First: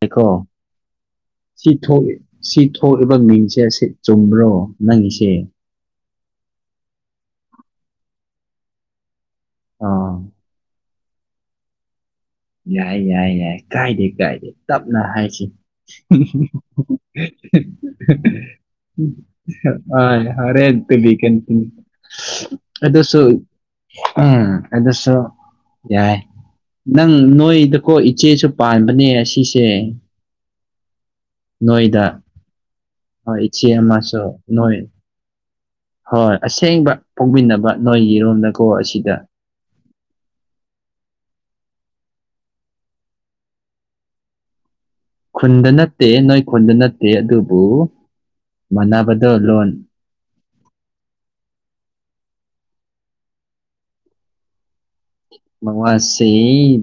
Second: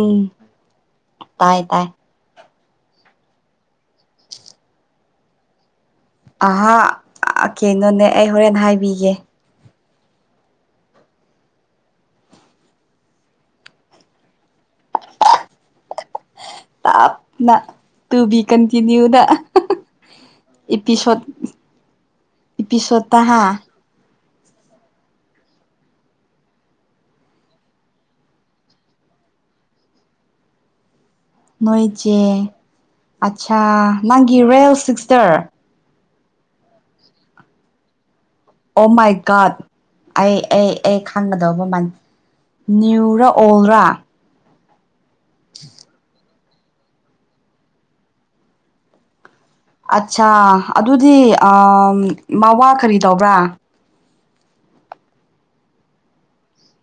ꯍꯥꯏꯀꯣ ꯇꯥꯏ ꯁꯤ ꯇꯥꯏ ꯊꯣꯛꯑꯦ ꯁꯤ ꯊꯣꯛꯂꯤꯕ ꯃꯤꯡꯁꯦ ꯑꯁꯤ ꯆꯨꯝꯕ꯭ꯔꯣ ꯅꯪꯒꯤꯁꯦ ꯑꯍꯥ ꯀꯩꯅꯣꯅꯦ ꯑꯩ ꯍꯣꯔꯦꯟ ꯍꯥꯏꯕꯤꯒꯦ ꯑꯥ ꯌꯥꯏ ꯌꯥꯏ ꯌꯥꯏ ꯀꯥꯏꯗꯦ ꯀꯥꯏꯗꯦ ꯇꯞꯅ ꯍꯥꯏꯁꯤ ꯇꯞꯅꯥ ꯇꯨ ꯕꯤ ꯀꯟꯇꯤꯅ꯭ꯌꯨ ꯗꯥ ꯑ ꯍꯣꯔꯦꯟ ꯇꯨꯕꯤ ꯏꯄꯤꯁꯣꯠ ꯀꯟꯇꯤꯅ꯭ꯌꯨ ꯑꯗꯨꯁꯨ ꯏꯄꯤꯁꯣꯠꯇꯥꯍꯥ ꯎꯝ ꯑꯗꯨꯁꯨ ꯌꯥꯏ ꯅꯪ ꯅꯣꯏꯗꯀꯣ ꯏꯆꯦꯁꯨ ꯄꯥꯟꯕꯅꯦ ꯑꯁꯤꯁꯦ ꯅꯣꯏꯗꯥ ꯅꯣꯏꯆꯦ ꯍꯣꯏ ꯑꯠꯆꯥ ꯏꯆꯦ ꯑꯃꯥꯁꯨ ꯅꯪꯒꯤ ꯔꯦꯜ ꯅꯣꯏ ꯁꯤꯛꯁꯇꯔ ꯍꯣꯏ ꯑꯁꯦꯡꯕ ꯄꯣꯛꯃꯤꯟꯅꯕ ꯅꯣꯏꯒꯤꯔꯣꯝꯗ ꯑꯣ ꯃꯥꯏ ꯒꯣꯠ ꯑꯩ ꯑꯩ ꯑꯩ ꯈꯪꯒꯗꯧꯕ ꯃꯥꯟ ꯅ꯭ꯌꯎꯔꯥ ꯑꯣꯜꯔꯥ ꯈꯨꯟꯗ ꯅꯠꯇꯦ ꯅꯣꯏ ꯈꯨꯟꯗ ꯅꯠꯇꯦ ꯑꯗꯨꯕꯨ ꯃꯥꯟꯅꯕꯗꯣ ꯂꯣꯟ ꯑꯠꯁꯥ ꯑꯗꯨꯗꯤ ꯑꯥ ꯃꯋꯥ ꯀꯔꯤ ꯇꯧꯕ꯭ꯔꯥ ꯃꯋꯥꯁꯤ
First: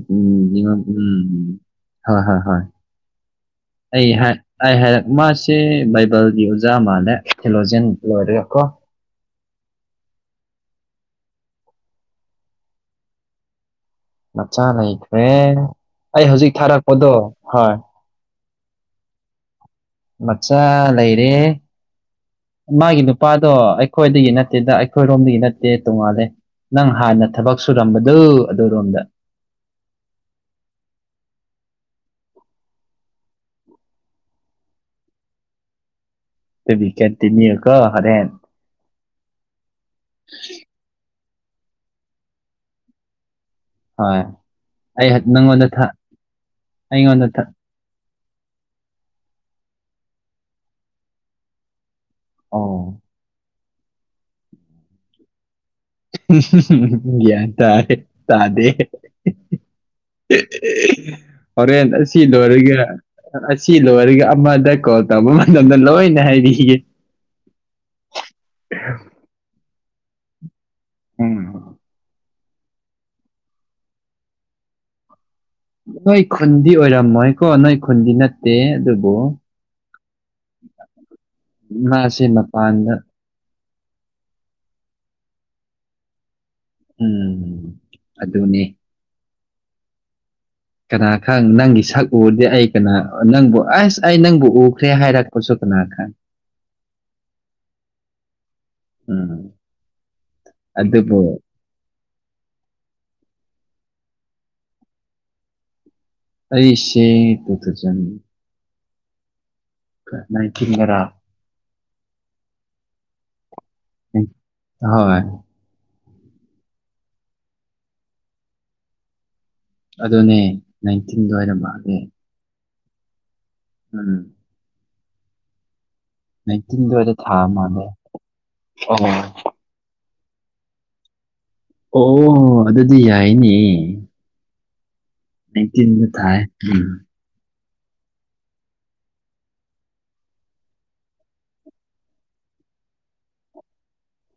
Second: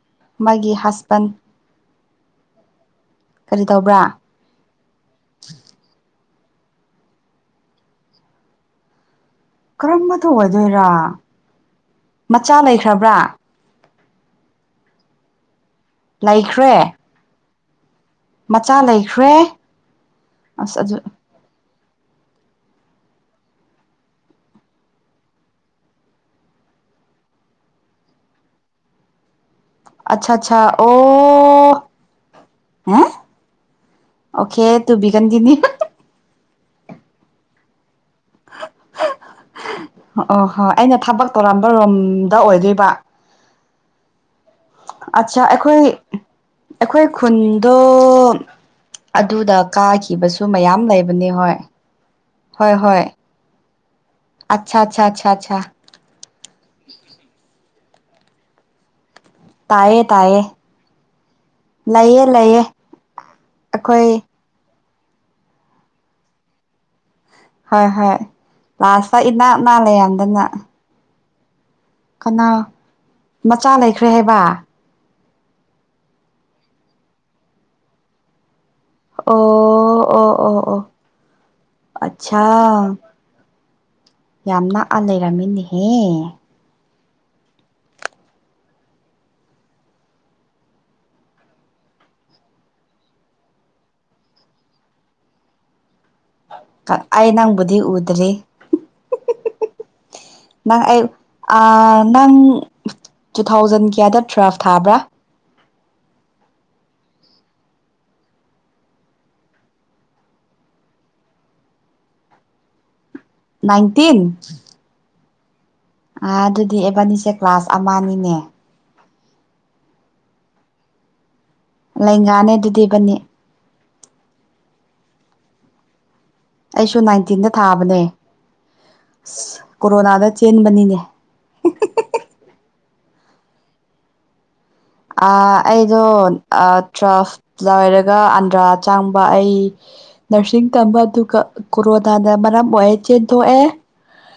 [unintelligible] ꯃꯥꯒꯤ ꯍꯁꯕꯦꯟ ꯎꯝ ꯍꯣꯏ ꯍꯣꯏ ꯍꯣꯏ ꯀꯔꯤ ꯇꯧꯕ꯭ꯔꯥ ꯑꯩ ꯍꯥꯏ ꯑꯩ ꯍꯥꯏꯔꯛ ꯃꯥꯁꯦ ꯕꯥꯏꯕꯜꯒꯤ ꯑꯣꯖꯥ ꯃꯥꯜꯂꯦ ꯊꯦꯂꯣꯖꯦꯟ ꯂꯣꯏꯔꯒ ꯀꯣ ꯀꯔꯝꯕꯗꯣ ꯑꯣꯏꯗꯣꯏꯔ ꯃꯆꯥ ꯂꯩꯈ꯭ꯔꯥꯕ꯭ꯔꯥ ꯃꯆꯥ ꯂꯩꯈ꯭ꯔꯦ ꯑꯩ ꯍꯧꯖꯤꯛ ꯂꯩꯈ꯭ꯔꯦ ꯊꯥꯔꯛꯄꯗꯣ ꯍꯣꯏ ꯃꯆꯥ ꯂꯩꯈ꯭ꯔꯦ ꯃꯆꯥ ꯑꯁ ꯑꯗꯨ ꯂꯩꯔꯦ ꯃꯥꯒꯤ ꯅꯨꯄꯥꯗꯣ ꯑꯩꯈꯣꯏꯗꯒꯤ ꯅꯠꯇꯦꯗ ꯑꯩꯈꯣꯏꯔꯣꯝꯗꯒꯤ ꯅꯠꯇꯦ ꯇꯣꯡꯉꯥꯜꯂꯦ ꯅꯪ ꯍꯥꯟꯅ ꯊꯕꯛ ꯁꯨꯔꯝꯕꯗꯨ ꯑꯗꯨꯔꯣꯝꯗ ꯑꯠꯁꯥ ꯑꯠꯁꯥ ꯑꯣ [unintelligible] ꯑꯣꯀꯦ ꯇꯨꯕꯤ ꯀꯟꯇꯅꯤꯌꯨ ꯇꯨꯕꯤꯀꯟꯇꯤꯅꯤꯌꯨ ꯀꯣ ꯍꯣꯔꯦꯟ ꯑꯣ ꯍꯣꯏ ꯑꯩꯅ ꯊꯕꯛ ꯇꯧꯔꯝꯕ ꯔꯣꯝꯗ ꯑꯣꯏꯗꯣꯏꯕ ꯍꯣꯏ ꯑꯩ ꯑꯆꯥ ꯅꯪꯉꯣꯟꯗ ꯑꯩꯈꯣꯏ ꯊꯥ ꯑꯩꯈꯣꯏ ꯑꯩꯉꯣꯟꯗ ꯈꯨꯟ ꯊꯥ ꯑꯗꯣ ꯑꯗꯨꯗ ꯀꯥꯈꯤꯕꯁꯨ ꯃꯌꯥꯝ ꯂꯩꯕꯅꯤ ꯍꯣꯏ ꯑꯣ ꯍꯣꯏ ꯍꯣꯏ ꯑꯁꯥ ꯑꯁꯥ ꯑꯁꯥ ꯑꯁꯥ ꯌꯥ꯭ ꯇꯥꯔꯦ ꯇꯗꯦ [inaudible] ꯇꯥꯏꯌꯦ ꯇꯥꯏꯌꯦ ꯍꯣꯔꯦꯟ ꯑꯁꯤ ꯂꯩꯌꯦ ꯂꯩꯌꯦ ꯂꯣꯏꯔꯒ ꯑꯁꯤ ꯑꯩꯈꯣꯏ ꯂꯣꯏꯔꯒ ꯑꯃꯗ ꯀꯣꯜ ꯇꯧꯕ ꯃꯇꯝꯗ ꯂꯣꯏꯅ ꯍꯥꯏꯕꯤꯒꯦ ꯍꯣꯏ ꯍꯣꯏ ꯂꯥꯁꯇ ꯏꯅꯛ ꯅꯛ ꯑ ꯂꯩꯔꯝꯗꯅ ꯎꯝ ꯀꯅꯥ ꯃꯆꯥ ꯂꯩꯈ꯭ꯔꯦ ꯍꯥꯏꯕ ꯅꯣꯏ ꯈꯨꯟꯗꯤ ꯑꯣꯏꯔꯝꯃꯣꯏ ꯀꯣ ꯅꯣꯏ ꯈꯨꯟꯗꯤ ꯅꯠꯇꯦ ꯑꯗꯨ ꯑꯣ ꯑꯣ ꯑꯣ ꯑꯣ ꯃꯥꯁꯦ ꯑꯁꯥ ꯃꯄꯥꯟꯗ ꯌꯥꯝ ꯅꯛꯑ ꯂꯩꯔꯝꯃꯤꯅꯦꯍꯦ ꯎꯝ ꯑꯗꯨꯅꯤ ꯀꯅꯥ ꯈꯪ ꯅꯪꯒꯤ ꯁꯛ ꯎꯔꯗꯤ ꯑꯩ ꯀꯅꯥ ꯅꯪꯕꯨ ꯑꯁ ꯑꯩ ꯅꯪꯕꯨ ꯎꯈ꯭ꯔꯦ ꯍꯥꯏꯔꯛꯄꯁꯨ ꯀꯅꯥ ꯈꯪ ꯑꯩ ꯅꯪꯕꯨꯗꯤ ꯎꯗ꯭ꯔꯤ ꯎꯝ ꯅꯪ ꯑꯩ ꯑꯗꯨꯕꯨ ꯅꯪ ꯇꯨ ꯊꯥꯎꯖꯟ ꯀꯌꯥꯗ ꯇꯨꯋꯦꯜꯐ ꯊꯥꯕ꯭ꯔꯥ ꯑꯩꯁꯦ ꯇꯨꯊꯥꯎꯖꯟ ꯥꯅꯥꯏꯟꯇꯤꯟꯗꯔꯥ ꯅꯥꯟꯇꯤꯟ ꯍꯣꯏ ꯑꯗꯨꯗꯤ ꯏꯕꯥꯅꯤꯁꯦ ꯀ꯭ꯂꯥꯁ ꯑꯃꯅꯤꯅꯦ ꯑꯗꯨꯅꯦ ꯅꯥꯏꯟꯇꯤꯟ ꯑꯗꯨꯋꯥꯏꯗ ꯃꯥꯜꯂꯦ ꯂꯦꯡꯒꯅꯦ ꯑꯗꯨꯗꯤ ꯏꯕꯅꯤ ꯎꯝ ꯅꯥꯏꯟꯇꯤꯟꯗ ꯑꯩꯁꯨ ꯑꯣꯏꯔ ꯊꯥ ꯅꯥꯏꯟꯇꯤꯟꯗ ꯃꯥꯜꯂꯦ ꯊꯥꯕꯅꯦ ꯑꯣ ꯑꯁ ꯀꯣꯔꯣꯅꯥꯗ ꯆꯦꯟꯕꯅꯤꯅꯦ ꯑꯣ ꯑꯗꯨꯗꯤ ꯌꯥꯏꯅꯦ ꯑꯩꯗꯣ ꯅꯥꯏꯟꯇꯤꯟꯗ ꯊꯥꯏ ꯎꯝ ꯇ꯭ꯋꯦꯜꯐ ꯂꯣꯏꯔꯒ ꯑꯟꯗ꯭ꯔꯥ ꯆꯪꯕ ꯑꯩ ꯅꯔꯁꯤꯡ ꯇꯝꯕ ꯑꯗꯨꯒ ꯀꯣꯔꯣꯅꯥꯅ ꯃꯔꯝ ꯑꯣꯏꯔꯦ ꯆꯦꯟꯊꯣꯛꯑꯦ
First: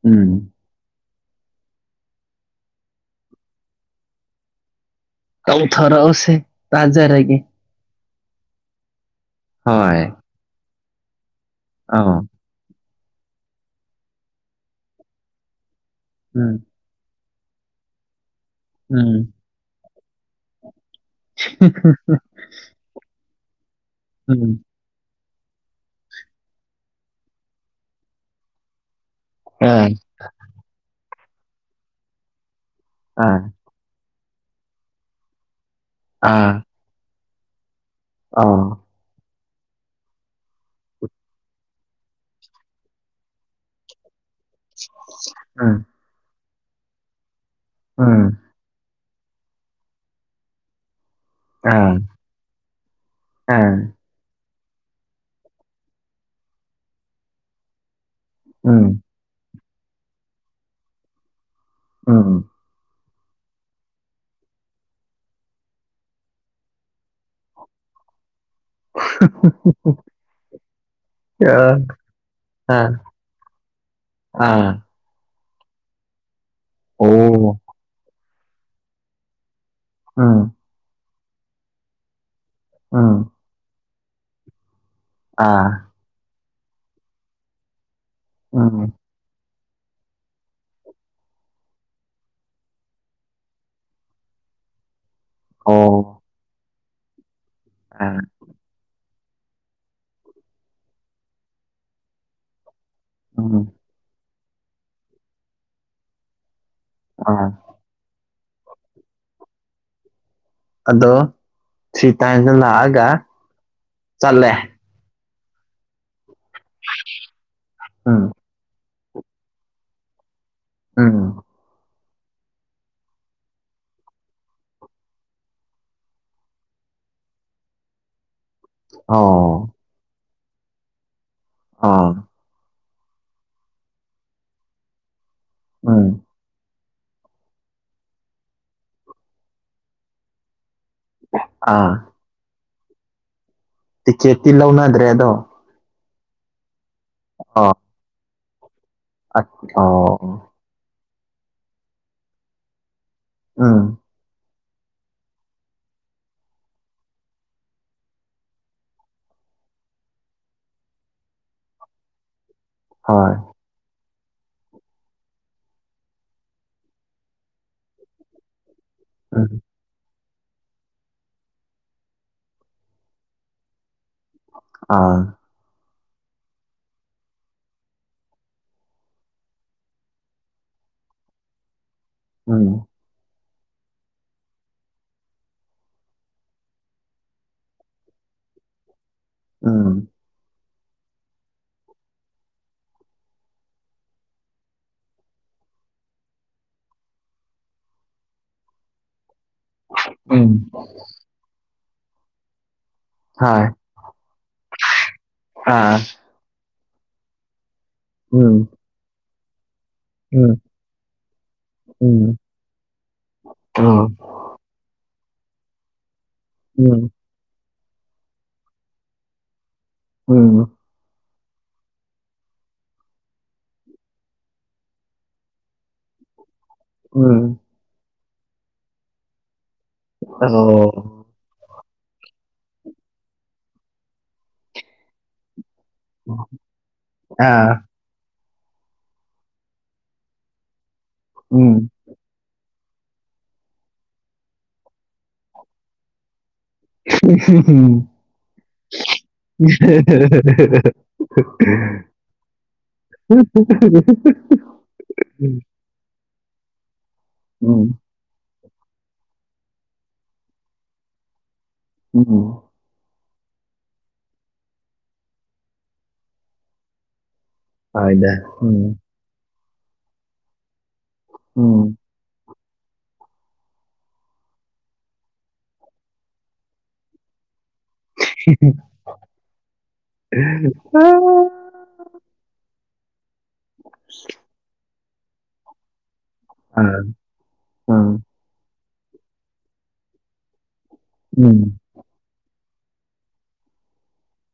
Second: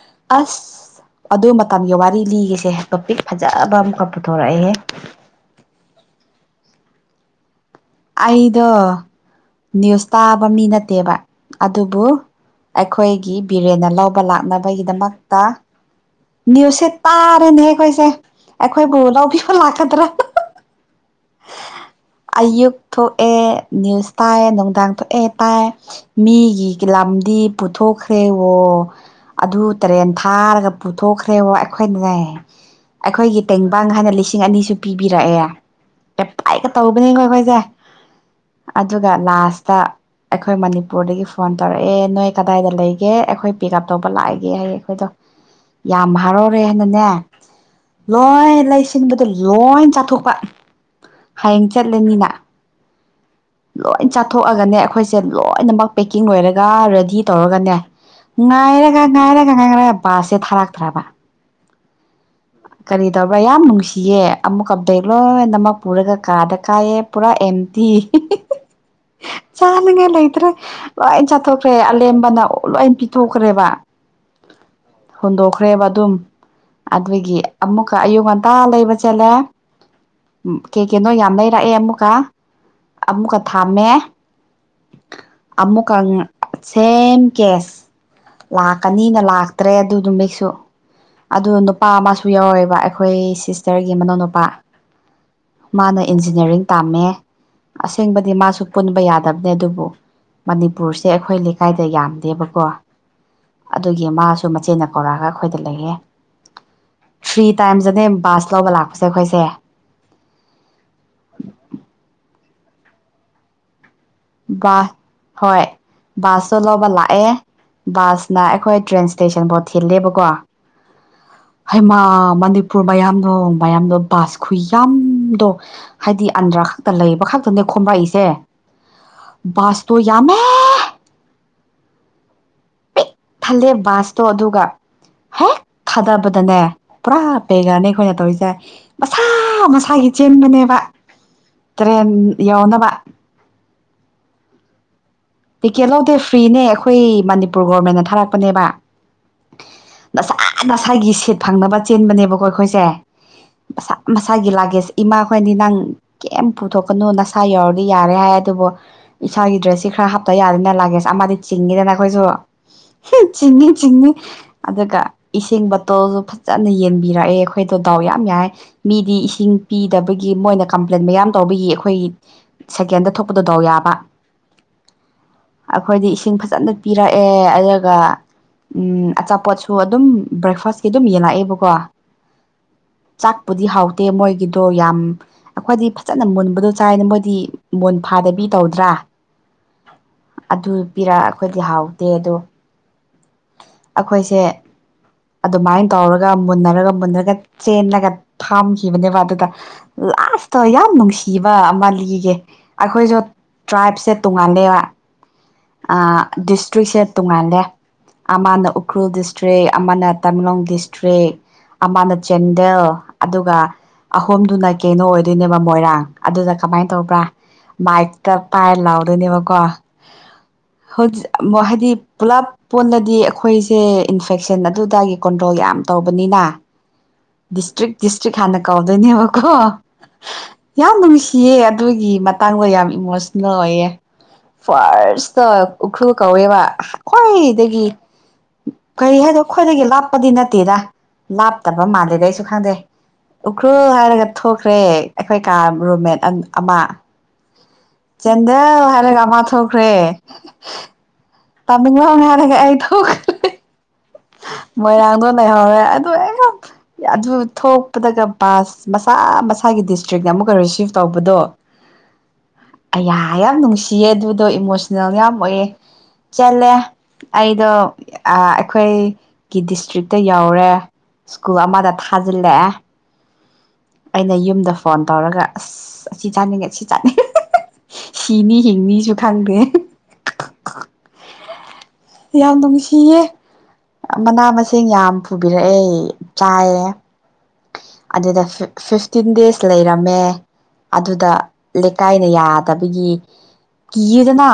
ꯎꯝ ꯑꯁ ꯑꯗꯨ ꯃꯇꯝꯒꯤ ꯋꯥꯔꯤ ꯂꯤꯒꯦꯁꯦ ꯍꯦ ꯇꯣꯄꯤꯛ ꯐꯖꯕ ꯑꯃꯨꯛꯀ ꯄꯨꯊꯣꯔꯛꯑꯦꯍꯦ ꯊꯧꯊꯔꯛꯑꯣꯁꯦ ꯇꯖꯔꯒꯦ ꯑꯩꯗꯣ ꯍꯣꯏ ꯅ꯭ꯌꯨꯁ ꯇꯥꯕ ꯃꯤ ꯅꯠꯇꯦꯕ ꯑꯗꯨꯕꯨ ꯑꯧ ꯑꯩꯈꯣꯏꯒꯤ ꯕꯤꯔꯦꯟꯅ ꯂꯧꯕ ꯂꯥꯛꯅꯕꯒꯤꯗꯃꯛꯇ ꯎꯝ ꯅ꯭ꯌꯨꯁꯁꯦ ꯇꯥꯔꯦꯅꯦ ꯑꯩꯈꯣꯏꯁꯦ ꯑꯩꯈꯣꯏꯕꯨ ꯎꯝ ꯂꯧꯕꯤꯕ ꯂꯥꯛꯀꯗ꯭ꯔꯥ [unintelligible] ꯑꯌꯨꯛ ꯊꯣꯛꯑꯦ ꯅ꯭ꯌꯨꯁ ꯇꯥꯏ ꯎꯝ ꯅꯨꯡꯗꯥꯡ ꯊꯣꯛꯑꯦ ꯇꯥꯏ ꯃꯤꯒꯤ ꯂꯝꯗꯤ ꯄꯨꯊꯣꯛꯈ꯭ꯔꯦꯋ ꯑꯗꯨ ꯑꯥ ꯇꯔꯦꯟ ꯊꯥꯔꯒ ꯄꯨꯊꯣꯛꯈ꯭ꯔꯦꯕ ꯑꯩꯈꯣꯏꯅꯅꯦ ꯑꯥ ꯑꯩꯈꯣꯏꯒꯤ ꯇꯦꯡ ꯕꯪ ꯍꯥꯟꯅ ꯂꯤꯁꯤꯡ ꯑꯅꯤꯁꯨ ꯄꯤꯕꯤꯔꯛꯑꯦ ꯑꯥ ꯇꯧꯕꯅꯤꯈꯣꯏꯈꯣꯏꯁꯦ ꯑ ꯑꯗꯨꯒ ꯂꯥꯁꯇ ꯑꯩꯈꯣꯏ ꯃꯅꯤꯄꯨꯔꯗꯒꯤ ꯐꯣꯟ ꯇꯧꯔꯛꯑꯦ ꯅꯣꯏ ꯀꯗꯥꯏꯗ ꯂꯩꯒꯦ ꯑꯩꯈꯣꯏ ꯄꯤꯛ ꯑꯞ ꯇꯧꯕ ꯂꯥꯛꯑꯒꯦ ꯍꯥꯏꯌꯦ ꯑꯩꯈꯣꯏꯗꯣ ꯎꯝ ꯌꯥꯝ ꯍꯔꯥꯎꯔꯦ ꯍꯥꯏꯅꯅꯦ ꯎꯝ ꯂꯣꯏ ꯂꯩꯁꯤꯟꯕꯗ ꯂꯣꯏ ꯆꯥꯊꯣꯛꯄ ꯍꯌꯦꯡ ꯑꯥ ꯆꯠꯂꯅꯤꯅ ꯑꯥ ꯂꯣꯏ ꯆꯥꯊꯣꯛꯑꯒꯅꯦ ꯑꯩꯈꯣꯏꯁꯦ ꯂꯣꯏꯅꯃꯛ ꯄꯦꯛꯀꯤꯡ ꯂꯣꯏꯔꯒ ꯔꯦꯗꯤ ꯇꯧꯔꯒꯅꯦ ꯎꯝ ꯉꯥꯏꯔꯒ ꯉꯥꯏꯔꯒ ꯉꯥꯏꯔꯒ ꯕꯥꯁꯁꯦ ꯊꯥꯔꯛꯇ꯭ꯔꯕ ꯎꯝ ꯀꯔꯤ ꯇꯧꯕ꯭ꯔꯥ ꯌꯥꯝ ꯅꯨꯡꯁꯤꯌꯦ ꯑꯃꯨꯛꯀ ꯕꯦꯠ ꯂꯣꯏꯅꯃꯛ ꯄꯨꯔꯒ ꯀꯥꯗ ꯀꯥꯏꯑ ꯄꯨꯔꯥ ꯑꯦꯝꯇꯤ ꯆꯥꯅꯉꯥꯏ ꯂꯩꯇ꯭ꯔꯦ ꯂꯣꯏ ꯆꯥꯊꯣꯛꯈ꯭ꯔꯦ ꯑꯥ ꯑꯂꯦꯝꯦꯝꯕꯅ ꯑꯥ ꯂꯣꯏ ꯄꯤꯊꯣꯛꯈ꯭ꯔꯦꯕ ꯑꯥ ꯍꯣꯟꯗꯣꯛꯈ꯭ꯔꯦꯕ ꯑꯗꯨꯝ ꯑꯗꯨꯒꯤ ꯑꯣ ꯑꯃꯨꯛꯀ ꯑꯌꯨꯛ ꯉꯟꯇꯥ ꯂꯩꯕ ꯆꯠꯂꯦ ꯎꯝ ꯀꯩ ꯀꯅꯣ ꯌꯥꯝ ꯂꯩꯔꯛꯑꯦ ꯑꯃꯨꯛꯀ ꯎꯝ ꯑꯃꯨꯛꯀ ꯊꯝꯃꯦ ꯑꯥ ꯑꯃꯨꯛꯀ ꯁꯦꯝ ꯀꯦꯁ ꯎꯝ ꯂꯥꯛꯀꯅꯤꯅ ꯇ꯭ꯔꯦ ꯑꯗꯨꯗꯨꯕꯦꯛꯁꯨ ꯑꯗꯨ ꯅꯨꯄꯥ ꯃꯥꯁꯨ ꯌꯥꯎꯋꯦꯕ ꯑꯩꯈꯣꯏ ꯁꯤꯁꯇꯔꯒꯤ ꯃꯅꯥꯎꯅꯨꯄꯥ ꯑꯣ ꯃꯥꯅ ꯏꯟꯖꯤꯅꯤꯌꯥꯔꯤꯡ ꯇꯥꯝꯃꯦ ꯑꯥ ꯑꯁꯦꯡꯕꯗꯤ ꯃꯥꯁꯨ ꯄꯨꯟꯕ ꯌꯥꯗꯕꯅꯦ ꯑꯗꯨꯕꯨ ꯃꯅꯤꯄꯨꯔꯁꯦ ꯑꯩꯈꯣꯏ ꯂꯩꯀꯥꯏꯗ ꯌꯥꯝꯗꯦꯕꯀꯣ ꯎꯝ ꯑꯗꯨꯒꯤ ꯃꯥꯁꯨ ꯃꯆꯦꯟꯅ ꯀꯧꯔꯛꯑꯒ ꯑꯩꯈꯣꯏꯗ ꯂꯩꯌꯦꯦ ꯊ꯭ꯔꯤ ꯑꯥ ꯇꯥꯏꯝꯁꯇꯅꯦ ꯕꯥꯁ ꯂꯧꯕ ꯂꯥꯛꯄꯁꯦ ꯑꯩꯈꯣꯏꯁꯦ ꯑꯗꯣ ꯊ꯭ꯔꯤ ꯇꯥꯏꯝꯁꯇ ꯂꯥꯛꯑꯒ ꯆꯠꯂꯦ ꯍꯣꯏ ꯕꯥꯁꯇ ꯂꯧꯕ ꯂꯥꯛꯑꯦ ꯎꯝ ꯕꯥꯁꯅ ꯑꯩꯈꯣꯏ ꯇ꯭ꯔꯦꯟ ꯁꯟꯕꯣꯠ ꯊꯤꯜꯂꯦꯕꯀꯣ ꯎꯝ ꯃꯅꯤꯄꯨꯔ ꯃꯌꯥꯝꯗꯣ ꯃꯌꯥꯝꯗꯣ ꯕꯥꯁ ꯈꯨ ꯌꯥꯝꯗꯣ ꯍꯥꯏꯗꯤ ꯑꯟꯗ꯭ꯔꯥ ꯈꯛꯇ ꯂꯩꯕ ꯈꯛꯇꯅꯦ ꯈꯣꯝꯝꯕꯔꯛꯏꯁꯦ ꯑꯣ ꯕꯥꯁꯇꯣ ꯌꯥꯝꯅ ꯑꯥ ꯈꯜꯂꯦ ꯕꯥꯁꯇꯣ ꯑꯗꯨꯒ ꯍꯦꯛ ꯎꯝ ꯈꯗꯕ ꯗꯅꯦ ꯄꯨꯔꯥ ꯄꯦꯒꯔꯅꯦ ꯑꯩꯈꯣꯏꯅ ꯇꯧꯔꯤꯁꯦ ꯃꯁꯥ ꯃꯁꯥꯒꯤ ꯆꯦꯟꯕꯅꯦꯕ ꯏ ꯑꯥ ꯌꯧꯅꯕ ꯆꯦꯇ ꯂꯧꯅꯗ꯭ꯔꯦ ꯑꯗꯣ ꯇꯤꯛꯀꯦꯠ ꯂꯧꯗꯦ ꯐ꯭ꯔꯤꯅꯦ ꯑꯩꯈꯣꯏ ꯃꯅꯤꯄꯨꯔ ꯒꯣꯚꯃꯦꯟꯅ ꯊꯥꯔꯛꯄꯅꯦꯕ ꯑ ꯑꯣ ꯉꯁꯥꯏꯒꯤ ꯁꯦꯠ ꯐꯪꯅꯕ ꯆꯦꯟꯕꯅꯦꯕꯀꯣ ꯑꯩꯈꯣꯏꯁꯦ ꯃꯁꯥ ꯎꯝ ꯃꯁꯥꯒꯤ ꯂꯥꯒꯦꯁ ꯏꯃꯥꯈꯣꯏꯅꯤ ꯅꯪ ꯀꯩꯝ ꯄꯨꯊꯣꯛꯀꯅꯨ ꯅꯁꯥ ꯌꯎꯔꯗꯤ ꯌꯥꯔꯦ ꯍꯥꯏ ꯑꯗꯨꯕꯨ ꯏꯁꯥꯒꯤ ꯗ꯭ꯔꯦꯁꯁꯤ ꯈꯔ ꯍꯥꯞ ꯌꯥꯗꯦꯅ ꯂꯥꯒꯦꯁ ꯑꯃꯗꯤ ꯆꯤꯡꯉꯤꯗꯅ ꯑꯩꯈꯣꯏꯁꯨ ꯍꯣꯏ ꯆꯤꯡꯏ ꯆꯤꯡꯏ ꯑꯗꯨꯒ ꯏꯁꯤꯡ ꯕꯇꯣꯜꯁꯨ ꯐꯖꯅ ꯌꯦꯟꯕꯤꯔꯛꯑꯦ ꯑꯩꯈꯣꯏꯗꯣ ꯗꯥꯎ ꯌꯥꯝ ꯌꯥꯏ ꯃꯤꯗꯤ ꯏꯁꯤꯡ ꯎꯝ ꯄꯤꯗꯕꯒꯤ ꯃꯣꯏꯅ ꯀꯝꯄ꯭ꯂꯦꯟ ꯃꯌꯥꯝ ꯇꯧꯕꯒꯤ ꯑꯩꯈꯣꯏ ꯁꯦꯀꯦꯟꯗ ꯊꯣꯛꯄꯗꯗꯥꯎ ꯌꯥꯕ ꯑꯥ ꯑꯩꯈꯣꯏꯗꯤ ꯏꯁꯤꯡ ꯐꯖꯅ ꯄꯤꯔꯛꯑꯦ ꯑꯗꯨꯒ ꯎꯝ ꯑꯆꯥꯄꯣꯠꯁꯨ ꯑꯗꯨꯝ ꯕ꯭ꯔꯦꯛꯐꯥꯁꯀꯤ ꯑꯗꯨꯝ ꯌꯦꯜꯂꯛꯑꯦꯕꯀꯣ ꯎꯝ ꯆꯥꯛꯄꯨꯗꯤ ꯍꯥꯎꯇꯦ ꯃꯣꯏꯒꯤꯗꯣ ꯌꯥꯝ ꯑꯩꯈꯣꯏꯗꯤ ꯐꯖꯅ ꯃꯨꯟꯕꯗꯣ ꯆꯥꯏꯅ ꯃꯣꯏꯗꯤ ꯃꯨꯟ ꯐꯥꯗꯕꯤ ꯇꯧꯗ꯭ꯔꯥ ꯎꯝ ꯑꯗꯨ ꯄꯤꯔꯛ ꯑꯩꯈꯣꯏꯗꯤ ꯍꯥꯎꯗꯦ ꯑꯗꯣ ꯑꯩꯈꯣꯏꯁꯦ ꯑꯗꯨꯃꯥꯏꯅ ꯇꯧꯔꯒ ꯃꯨꯟꯅꯔꯒ ꯃꯨꯟꯅꯔꯒ ꯆꯦꯂꯒ ꯊꯥꯝꯈꯤꯕꯅꯦꯕ ꯑꯗꯨꯗ ꯎꯝ ꯂꯥꯁꯇ ꯌꯥꯝ ꯅꯨꯡꯁꯤꯕ ꯃꯥꯂꯤꯒꯤ ꯑꯩꯈꯣꯏꯁꯨ ꯍꯣꯏ ꯇ꯭ꯔꯥꯏꯞꯁꯦ ꯇꯣꯡꯉꯥꯟꯂꯦ ꯍ ꯑꯥ ꯗꯤꯁꯇ꯭ꯔꯤꯛꯁꯦ ꯇꯣꯉꯥꯟꯂꯦ ꯎꯝ ꯑꯃꯅ ꯎꯈ꯭ꯔꯨꯜ ꯗꯤꯁꯇ꯭ꯔꯤꯛ ꯑꯃꯅ ꯎꯝ ꯇꯃꯦꯡꯂꯣꯡ ꯗꯤꯁꯇ꯭ꯔꯤꯛ ꯑꯃꯅ ꯎꯝ ꯆꯥꯟꯗꯦꯜ ꯑꯗꯨꯒ ꯑꯣ ꯑꯍꯣꯝꯗꯨꯅ ꯀꯩꯅꯣ ꯑꯣꯏꯗꯣꯏꯅꯦꯕ ꯃꯣꯏꯔꯥꯡ ꯑꯗꯨꯗ ꯀꯃꯥꯏꯅ ꯎꯝ ꯇꯧꯕ꯭ꯔꯥ ꯃꯏꯛꯛꯇ ꯄꯥꯏꯔ ꯂꯥꯎꯗꯣꯏꯅꯦꯕꯀꯣ ꯎꯝ ꯍꯧ ꯃ ꯍꯥꯏꯗꯤ ꯄꯨꯂꯞ ꯄꯣꯟꯂꯗꯤ ꯑꯩꯈꯣꯏꯁꯦ ꯏꯟꯐꯦꯛꯁꯟ ꯑꯗꯨꯗꯒꯤ ꯀꯟꯇ꯭ꯔꯣꯜ ꯌꯥꯝ ꯇꯧꯕꯅꯤꯅ ꯎꯝ ꯗꯤꯁꯇ꯭ꯔꯤꯛ ꯗꯤꯁꯇ꯭ꯔꯤ ꯈꯥꯟꯅ ꯀꯥꯎꯧꯗꯣꯏꯅꯤ ꯑꯕ ꯀꯣ ꯌꯥꯝ ꯉꯨꯡꯁ ꯑꯣ ꯁꯤꯌꯦ ꯑꯗꯨꯒꯤ ꯃꯇꯥꯡꯗꯣ ꯌꯥꯝ ꯏꯃꯣꯁꯅꯦꯜ ꯑꯣꯏꯌꯦ ꯐꯥꯔꯁꯇ ꯎꯈ꯭ꯔꯨ ꯀꯧꯋꯦꯕ ꯍꯣꯏ ꯑꯥ ꯀꯔꯤ ꯍꯥꯏꯗꯣ ꯑꯩꯈꯣꯏꯗꯒꯤ ꯂꯥꯞꯄꯗꯤ ꯅꯠꯇꯦ ꯎꯝ ꯂꯥꯞꯇꯕ ꯃꯥꯜꯜꯂꯤꯦꯗ ꯑꯩꯁꯨ ꯈꯪꯗꯦ ꯎꯈ꯭ꯔꯨꯜ ꯍꯥꯏꯔꯒ ꯊꯣꯛꯈ꯭ꯔꯦ ꯑꯩꯈꯣꯏ ꯀꯥ ꯔꯨꯝꯃꯦꯠ ꯑ ꯑꯃ ꯎꯝ ꯆꯦꯟꯗꯦꯜ ꯍꯥꯏꯔꯒ ꯑꯃ ꯊꯣꯛꯈ꯭ꯔꯦ ꯇꯝꯃꯦꯡꯂꯣꯡ ꯍꯥꯏꯔꯒ ꯑꯩ ꯇ ꯎꯝ ꯃꯣꯏꯔꯥꯡꯗꯣ ꯂꯩꯍꯧꯔꯦ ꯑꯗꯨ ꯑꯩ ꯌꯥꯝ ꯑꯗꯨ ꯎꯝ ꯊꯣꯛꯄꯗꯒ ꯄꯥꯁ ꯃꯁꯥ ꯃꯁꯥꯒꯤ ꯗꯤꯁꯇ꯭ꯔꯤꯛꯅ ꯑꯃꯨꯛꯀ ꯔꯤꯁꯤꯞ ꯇꯧꯕꯗꯣ ꯑꯣ ꯑꯌꯥ ꯌꯥꯝ ꯅꯨꯡꯁꯤꯌꯦ ꯑꯗꯨꯗꯣ ꯏꯃꯣꯁꯅꯦꯜ ꯌꯥꯝ ꯑꯣꯏꯑꯦ ꯆꯠꯂꯦ ꯑꯩꯗꯣ ꯍꯣꯏꯗ ꯑ ꯎꯝ ꯒꯤ ꯗꯤꯁꯇ꯭ꯔꯤꯛꯇ ꯌꯧꯔꯦ ꯁ꯭ꯀꯨꯜ ꯑꯃꯗ ꯎꯝ ꯊꯥꯖꯤꯜꯂꯛꯑꯦ ꯑꯩꯅ ꯌꯨꯝꯗ ꯐꯣꯟ ꯇꯧꯔꯒ ꯑꯁ ꯁꯤ ꯆꯥꯅꯤꯡꯉꯦ ꯁꯤ ꯆꯥꯅꯤꯡꯉꯦ ꯁꯤꯅꯤ ꯍꯤꯡꯅꯤꯁꯨ ꯊꯪꯗ ꯑꯥ ꯌꯥꯝ ꯅꯨꯡꯁꯤꯌꯦ ꯃꯅꯥ ꯃꯁꯤꯡ ꯌꯥꯝ ꯄꯨꯕꯤꯔꯛꯑꯦ ꯑ ꯆꯥꯏꯌꯦ ꯑꯣ ꯑꯗꯨꯗ ꯐꯤꯐꯇꯤꯟ ꯗꯦꯖ ꯂꯩꯔꯝꯃꯦ ꯑꯗꯨꯗ ꯎꯝ ꯀꯥꯏꯅ ꯌꯥꯗꯕꯒꯤ ꯀꯤꯗꯅ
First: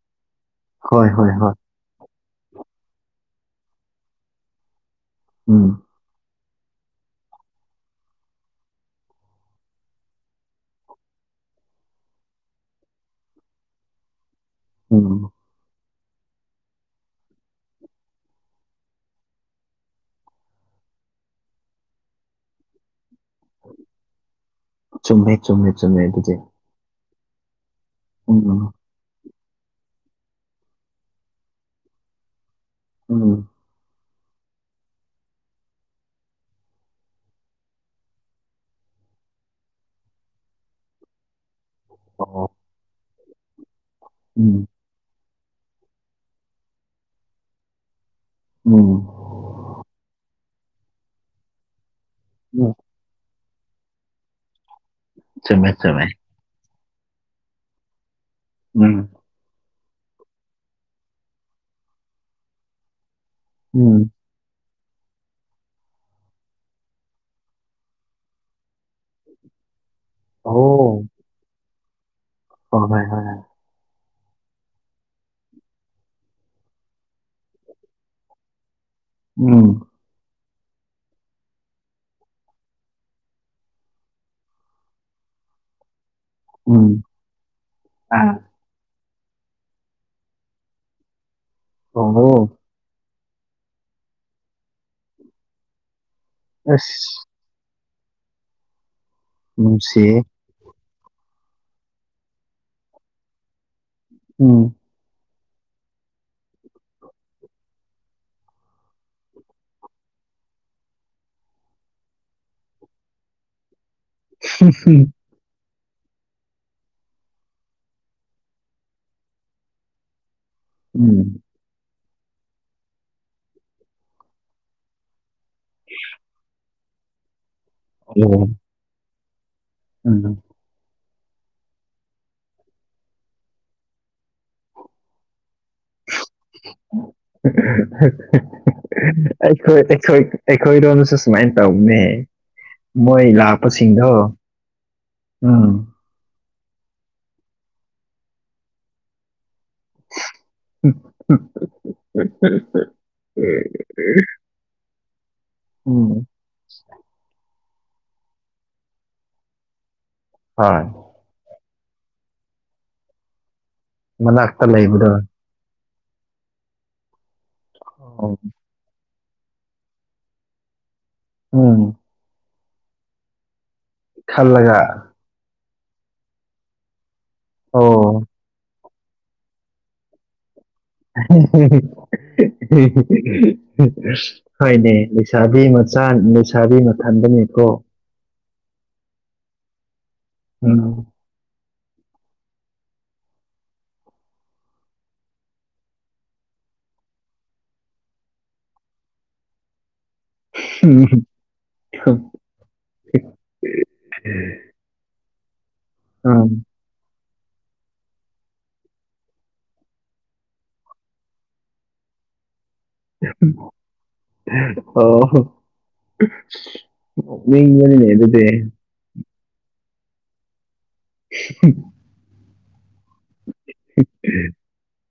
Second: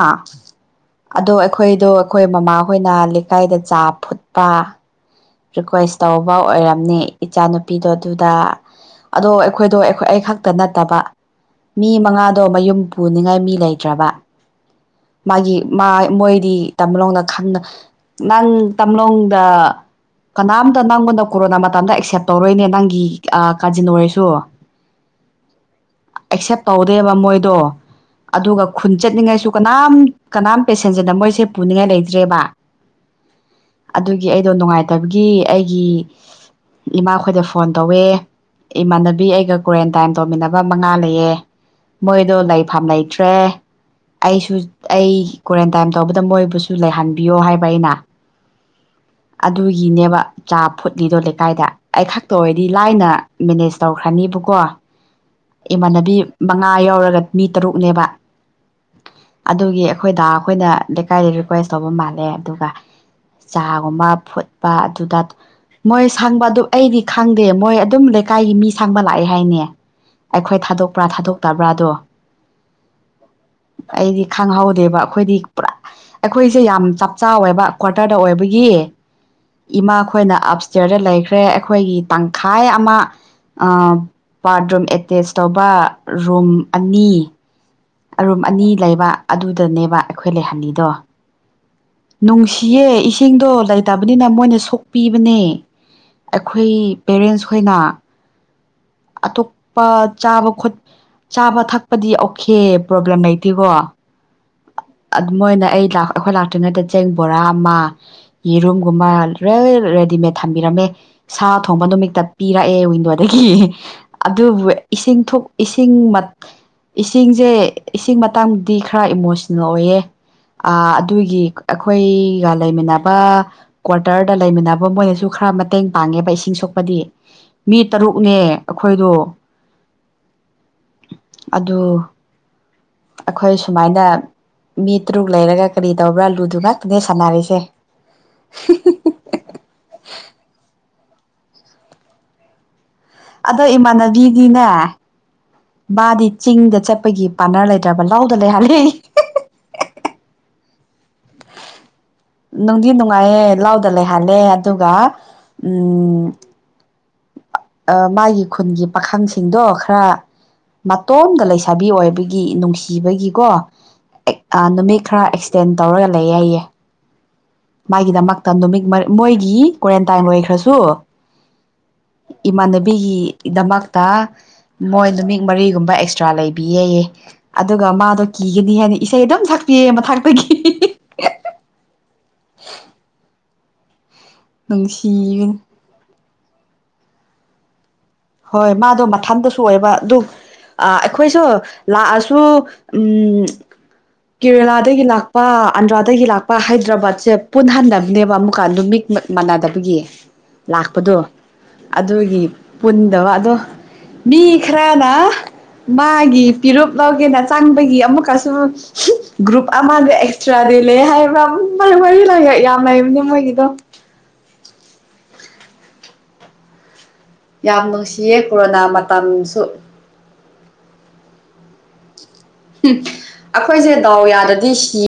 ꯍꯣꯏ ꯍꯣꯏ ꯑꯗꯣ ꯍꯣꯏ ꯑꯩꯈꯣꯏꯗꯣ ꯑꯩꯈꯣꯏ ꯃꯃꯥꯍꯣꯏꯅ ꯂꯩꯀꯥꯏꯗ ꯆꯥ ꯐꯨꯠꯄ ꯎꯝ ꯔꯤꯀ꯭ꯋꯦꯁ ꯇꯧꯕ ꯑꯣꯏꯔꯝꯅꯦ ꯏꯆꯥꯅꯨꯄꯤꯗꯣ ꯑꯗꯨꯗ ꯑꯗꯣ ꯑꯩꯈꯣꯏꯗꯣ ꯑꯩꯈꯣꯏ ꯑꯩ ꯈꯛꯇ ꯅꯠꯇꯕ ꯃꯤ ꯃꯉꯥꯗꯣ ꯃꯌꯨꯝ ꯄꯨꯅꯤꯡꯉꯥꯏ ꯃꯤ ꯂꯩꯇ꯭ꯔꯕ ꯎꯝ ꯃꯥꯒꯤ ꯃꯥ ꯃꯣꯏꯗꯤ ꯇꯝꯂꯣꯡꯗ ꯈꯪꯅ ꯅꯪ ꯇꯝꯂꯣꯡꯗ ꯀꯅꯥꯝꯇ ꯅꯪꯕꯨꯅ ꯀꯣꯔꯣꯅꯥ ꯃꯇꯝꯗ ꯑꯦꯛꯁꯦꯞ ꯇꯧꯔꯣꯏꯅꯦ ꯅꯪꯒꯤ ꯀꯥꯖꯤꯟ ꯑꯣꯏꯔꯦꯁꯨ ꯆꯨꯝꯃꯦ ꯆꯨꯝꯃꯦ ꯆꯨꯝꯃꯦ ꯑꯗꯨꯗꯤ ꯇꯧꯗꯦꯕ ꯃꯣꯏꯗꯣ ꯑꯗꯨꯒ ꯎꯝ ꯈꯨꯟ ꯆꯠꯅꯤꯡꯉꯥꯏꯁꯨ ꯀꯅꯥꯝ ꯀꯅꯥꯝ ꯄꯦꯁꯦꯟꯖꯔꯅ ꯃꯣꯏꯁꯦ ꯄꯨꯅꯤꯡꯉꯥꯏ ꯂꯩꯇ꯭ꯔꯦꯕ ꯎꯝ ꯑꯗꯨꯒꯤ ꯑꯩꯗꯣ ꯅꯨꯡꯉꯥꯏꯇꯕꯒꯤ ꯑꯩꯒꯤ ꯏꯃꯥꯈꯣꯏꯗ ꯐꯣꯟ ꯇꯧꯋꯦ ꯏꯃꯥꯟꯅꯕꯤ ꯑꯩꯒ ꯀ꯭ꯋꯥꯔꯦꯟꯇꯥꯏꯟ ꯇꯧꯃꯤꯟꯅꯕ ꯃꯉꯥ ꯂꯩꯌꯦ ꯃꯣꯏꯗꯣ ꯑꯣ ꯂꯩꯐꯝꯥꯝ ꯂꯩꯇ꯭ꯔꯦ ꯑꯩꯁꯨ ꯎꯝ ꯑꯩ ꯀ꯭ꯋꯥꯔꯦꯟꯇꯥꯏꯟ ꯇꯧꯕꯗ ꯃꯣꯏꯕꯨꯁꯨ ꯂꯩꯍꯟꯕꯤꯌꯣ ꯍꯥꯏꯕ ꯑꯩꯅ ꯎꯝ ꯑꯗꯨꯒꯤꯅꯦꯕ ꯆꯥ ꯐꯨꯠꯂꯤꯗꯣ ꯂꯩꯀꯥꯏꯗ ꯑꯩ ꯈꯛꯇ ꯑꯣꯏꯔꯗꯤ ꯎꯝ ꯂꯥꯏꯅ ꯃꯦꯅꯦꯖ ꯇꯧꯈ꯭ꯔꯅꯤꯕꯀꯣ ꯆꯨꯝꯃꯦ ꯆꯨꯝꯃꯦ ꯏꯃꯥꯟꯅꯕꯤ ꯃꯉꯥ ꯌꯥꯧꯔꯒ ꯃꯤ ꯇꯔꯨꯛꯅꯦꯕ ꯎꯝ ꯑꯗꯨꯒꯤ ꯑꯩꯈꯣꯏ ꯗꯥ ꯈꯣꯏꯅ ꯂꯩꯀꯥꯏꯗ ꯔꯤꯀ꯭ꯋꯦꯁ ꯇꯧꯕ ꯃꯥꯜꯂꯦ ꯑꯗꯨꯒ ꯆꯥꯒꯨꯝꯕ ꯎꯝ ꯐꯨꯠꯄ ꯑꯗꯨꯗ ꯃꯣꯏ ꯁꯥꯡꯕ ꯑꯗꯨ ꯑꯩꯗꯤ ꯈꯪꯗꯦ ꯃꯣꯏ ꯑꯗꯨꯝ ꯂꯩꯀꯥꯏꯒꯤ ꯃꯤ ꯁꯥꯡꯕ ꯂꯥꯛꯑꯦ ꯍꯥꯏꯅꯦ ꯑꯩꯈꯣꯏ ꯊꯥꯗꯣꯛꯄ꯭ꯔꯥ ꯊꯥꯗꯣꯛꯇꯕ꯭ꯔꯥꯗꯣ ꯍ ꯍꯣꯏ ꯍꯣꯏ ꯑꯩꯗꯤ ꯈꯪꯍꯧꯗꯦꯕ ꯑꯩꯈꯣꯏꯗꯤ ꯄꯨꯔꯥ ꯑꯩꯈꯣꯏꯁꯦ ꯌꯥꯝ ꯆꯞ ꯆꯥꯋꯦꯕ ꯀ꯭ꯋꯥꯇꯔꯗ ꯑꯣꯏꯕꯒꯤ ꯎꯝ ꯏꯃꯥ ꯑꯩꯈꯣꯏꯅ ꯑꯞ ꯏꯁꯇꯦꯌꯔꯗ ꯂꯩꯈ꯭ꯔꯦ ꯑꯩꯈꯣꯏꯒꯤ ꯇꯪꯈꯥꯏ ꯑꯃ ꯕꯥꯠꯔꯨꯝ ꯑꯦꯇꯦꯁ ꯇꯧꯕ ꯔꯨꯝ ꯎꯝ ꯑꯅꯤ ꯑꯥ ꯔꯨꯝ ꯑꯅꯤ ꯂꯩꯕ ꯑꯗꯨꯗꯅꯦꯕ ꯑꯩꯈꯣꯏ ꯂꯩꯍꯜꯂꯤꯗꯣ ꯑꯣ ꯅꯨꯡꯁꯤ ꯁꯤꯌꯦ ꯏꯁꯤꯡꯗꯣ ꯂꯩꯇꯕꯅꯤꯅ ꯃꯣꯏꯅ ꯁꯣꯛꯄꯤꯕꯅꯦ ꯑꯩꯈꯣꯏ ꯑꯁ ꯄꯦꯔꯦꯟꯁ ꯑꯩꯈꯣꯏꯅ ꯑꯇꯣꯞꯄ ꯅꯨꯡꯁꯤꯌꯦ ꯆꯥꯕ ꯆꯥꯕ ꯊꯛꯄꯗꯤ ꯑꯣꯀꯦ ꯄ꯭ꯔꯣꯕ꯭ꯂꯦꯝ ꯂꯩꯇꯦꯀꯣ ꯎꯝ ꯃꯣꯏꯅ ꯑꯩ ꯑꯩꯈꯣꯏ ꯂꯥꯛꯇ꯭ꯔꯤꯉꯩꯗ ꯆꯦꯡ ꯕꯣꯔꯥ ꯑꯃ ꯌꯦꯔꯨꯝꯒꯨꯝꯕ ꯂꯣꯏ ꯔꯦꯗꯤꯃꯦꯗ ꯊꯝꯕꯤꯔꯝꯃꯦ ꯁꯥ ꯊꯣꯡꯕ ꯅꯨꯃꯤꯠꯇ ꯄꯤꯔꯛꯑꯦ ꯋꯤꯟꯗꯣꯗꯒꯤ ꯑꯗꯨꯕꯨ ꯏꯁꯤꯡ ꯏꯁꯤꯡ ꯏꯁꯤꯡꯁꯦ ꯏꯁꯤꯡ ꯃꯇꯥꯡꯗꯤ ꯈꯔ ꯏꯃꯣꯁ ꯑꯣꯏꯌꯦ ꯎꯝ ꯑꯗꯨꯒꯤ ꯑꯩꯈꯣꯏꯒ ꯂꯩꯃꯤꯟꯅꯕ ꯀ꯭ꯋꯥꯇꯔꯗ ꯂꯩꯃꯤꯟꯅꯕ ꯃꯣꯏꯅꯁꯨ ꯈꯔ ꯃꯇꯦꯡ ꯄꯥꯡꯉꯦꯕ ꯏꯁꯤꯡ ꯁꯣꯛꯄꯗꯤ ꯃꯤ ꯇꯔꯨꯛꯅꯦ ꯑꯣ ꯑꯩꯈꯣꯏꯗꯣ ꯎꯝ ꯑꯗꯨ ꯑꯩꯈꯣꯏ ꯁꯨꯃꯥꯏꯅ ꯃꯤ ꯇꯔꯨꯛ ꯂꯩꯔꯒ ꯀꯔꯤ ꯇꯧꯕ꯭ꯔꯥ ꯂꯨꯗꯨ ꯉꯥꯛꯇꯅꯦ ꯁꯥꯟꯅꯔꯤꯁꯦ ꯑꯩꯈꯣꯏ ꯑꯩꯈꯣꯏ ꯑꯩꯈꯣꯏꯗꯣꯝꯁꯨ ꯁꯨꯃꯥꯏꯅ ꯇꯧꯅꯤ ꯑꯗꯣ ꯏꯃꯥꯟꯅꯕꯤꯗꯤꯅꯦ ꯎꯝ ꯃꯥꯗꯤ ꯆꯤꯡꯗ ꯆꯠꯄꯒꯤ ꯄꯥꯅꯔ ꯂꯩꯇ꯭ꯔꯕ ꯂꯗ ꯂꯩꯍꯜꯂꯤ ꯎꯝ ꯎꯝ ꯅꯨꯡꯗꯤ ꯅꯨꯡꯉꯥꯏꯌꯦꯦ ꯂꯥꯎꯗ ꯂꯩꯍꯜꯂꯦ ꯑꯗꯨꯒ ꯎꯝ ꯃꯥꯒꯤ ꯈꯨꯟꯒꯤ ꯄꯥꯈꯪꯁꯤꯡꯗꯣ ꯈꯔ ꯍꯣꯏ ꯏꯇꯣꯝꯗ ꯂꯩꯁꯥꯕꯤ ꯑꯣꯏꯕꯒꯤ ꯅꯨꯡꯁꯤꯕꯒꯤꯀꯣ ꯃꯅꯥꯛꯇ ꯅꯨꯃꯤꯠ ꯂꯩꯕꯗꯣ ꯈꯔ ꯇꯦꯟ ꯇꯧꯔꯒ ꯂꯩ ꯍꯥꯏꯌꯦ ꯃꯥꯒꯤꯗꯃꯛꯇ ꯅꯨꯃꯤꯠ ꯃꯣꯏꯒꯤ ꯀ꯭ꯋꯥꯔꯦꯟꯇꯥꯏꯟ ꯑꯣꯏꯈ꯭ꯔꯁꯨ ꯎꯝ ꯏꯃꯥꯟꯅꯕꯤꯒꯤꯗꯃꯛꯇ ꯃꯣꯏ ꯈꯜꯂꯒ ꯅꯨꯃꯤ ꯃꯔꯤꯒꯨꯝꯕ ꯑꯦꯛꯁꯇ꯭ꯔꯥ ꯂꯩꯕꯤꯑꯌꯦ ꯑꯗꯨꯒ ꯃꯥꯗꯣ ꯑꯣ ꯀꯤꯒꯅꯤ ꯍꯥꯏꯅ ꯏꯁꯩ ꯑꯗꯨꯝ ꯁꯛꯄꯤꯌꯦ ꯃ ꯊꯥꯛꯇꯒꯤ [inaudible] ꯍꯣꯏꯅꯦ ꯅꯨꯡꯁꯤꯕꯅꯤ ꯂꯩꯁꯥꯕꯤ ꯃꯆꯥ ꯂꯩꯁꯥꯕꯤ ꯃꯊꯟꯗꯅꯤꯀꯣ ꯍꯣꯏ ꯃꯥꯗꯣ ꯃꯊꯟꯗꯁꯨ ꯑꯣꯏꯕ ꯑꯗꯨ ꯎꯝ ꯑꯩꯈꯣꯏꯁꯨ ꯂꯥꯛꯑꯁꯨ ꯎꯝ ꯀꯦꯔꯦꯂꯥꯗꯒꯤ ꯂꯥꯛꯄ ꯑꯟꯗ꯭ꯔꯥꯗꯒꯤ ꯂꯥꯛꯄ ꯍꯥꯏꯗ꯭ꯔꯕꯥꯠꯁꯦ ꯄꯨꯟꯍꯟꯗꯕꯅꯦꯕ ꯑꯃꯨꯛꯀ ꯅꯨꯃꯤꯠ ꯃꯠ ꯃꯥꯟꯅꯗꯕꯒꯤ ꯂꯥꯛꯄꯗꯣ ꯑꯗꯨꯒꯤ ꯄꯨꯟꯗꯕ ꯑꯗꯣ ꯃꯤ ꯈꯔꯅ ꯃꯥꯒꯤ ꯎꯝ ꯄꯤꯔꯨꯞ ꯂꯧꯒꯦꯅ ꯆꯪꯕꯒꯤ ꯑꯃꯨꯛꯀꯁꯨ ꯍꯨꯞ ꯒ꯭ꯔꯨꯞ ꯑꯃꯗ ꯑꯦꯛꯁꯇ꯭ꯔꯥ ꯗꯤꯂꯦ ꯍꯥꯏꯕ ꯃꯣꯏ ꯃꯔꯤ ꯂꯩꯌꯦ ꯌꯥꯝ ꯂꯩꯕꯅꯦ ꯂꯧꯁꯤꯟꯕ ꯃꯣꯏꯒꯤꯗꯣ ꯉꯝꯗꯕ ꯅꯣꯛꯅꯤꯡꯕꯅꯤꯅꯦ ꯑꯗꯨꯗꯤ ꯃ ꯃꯇꯝꯥꯡꯁꯨ [inaudible] ꯎ ꯑꯩꯈꯣꯏꯁꯦ ꯗꯥꯎ ꯌꯥꯗꯗꯤ ꯁꯤ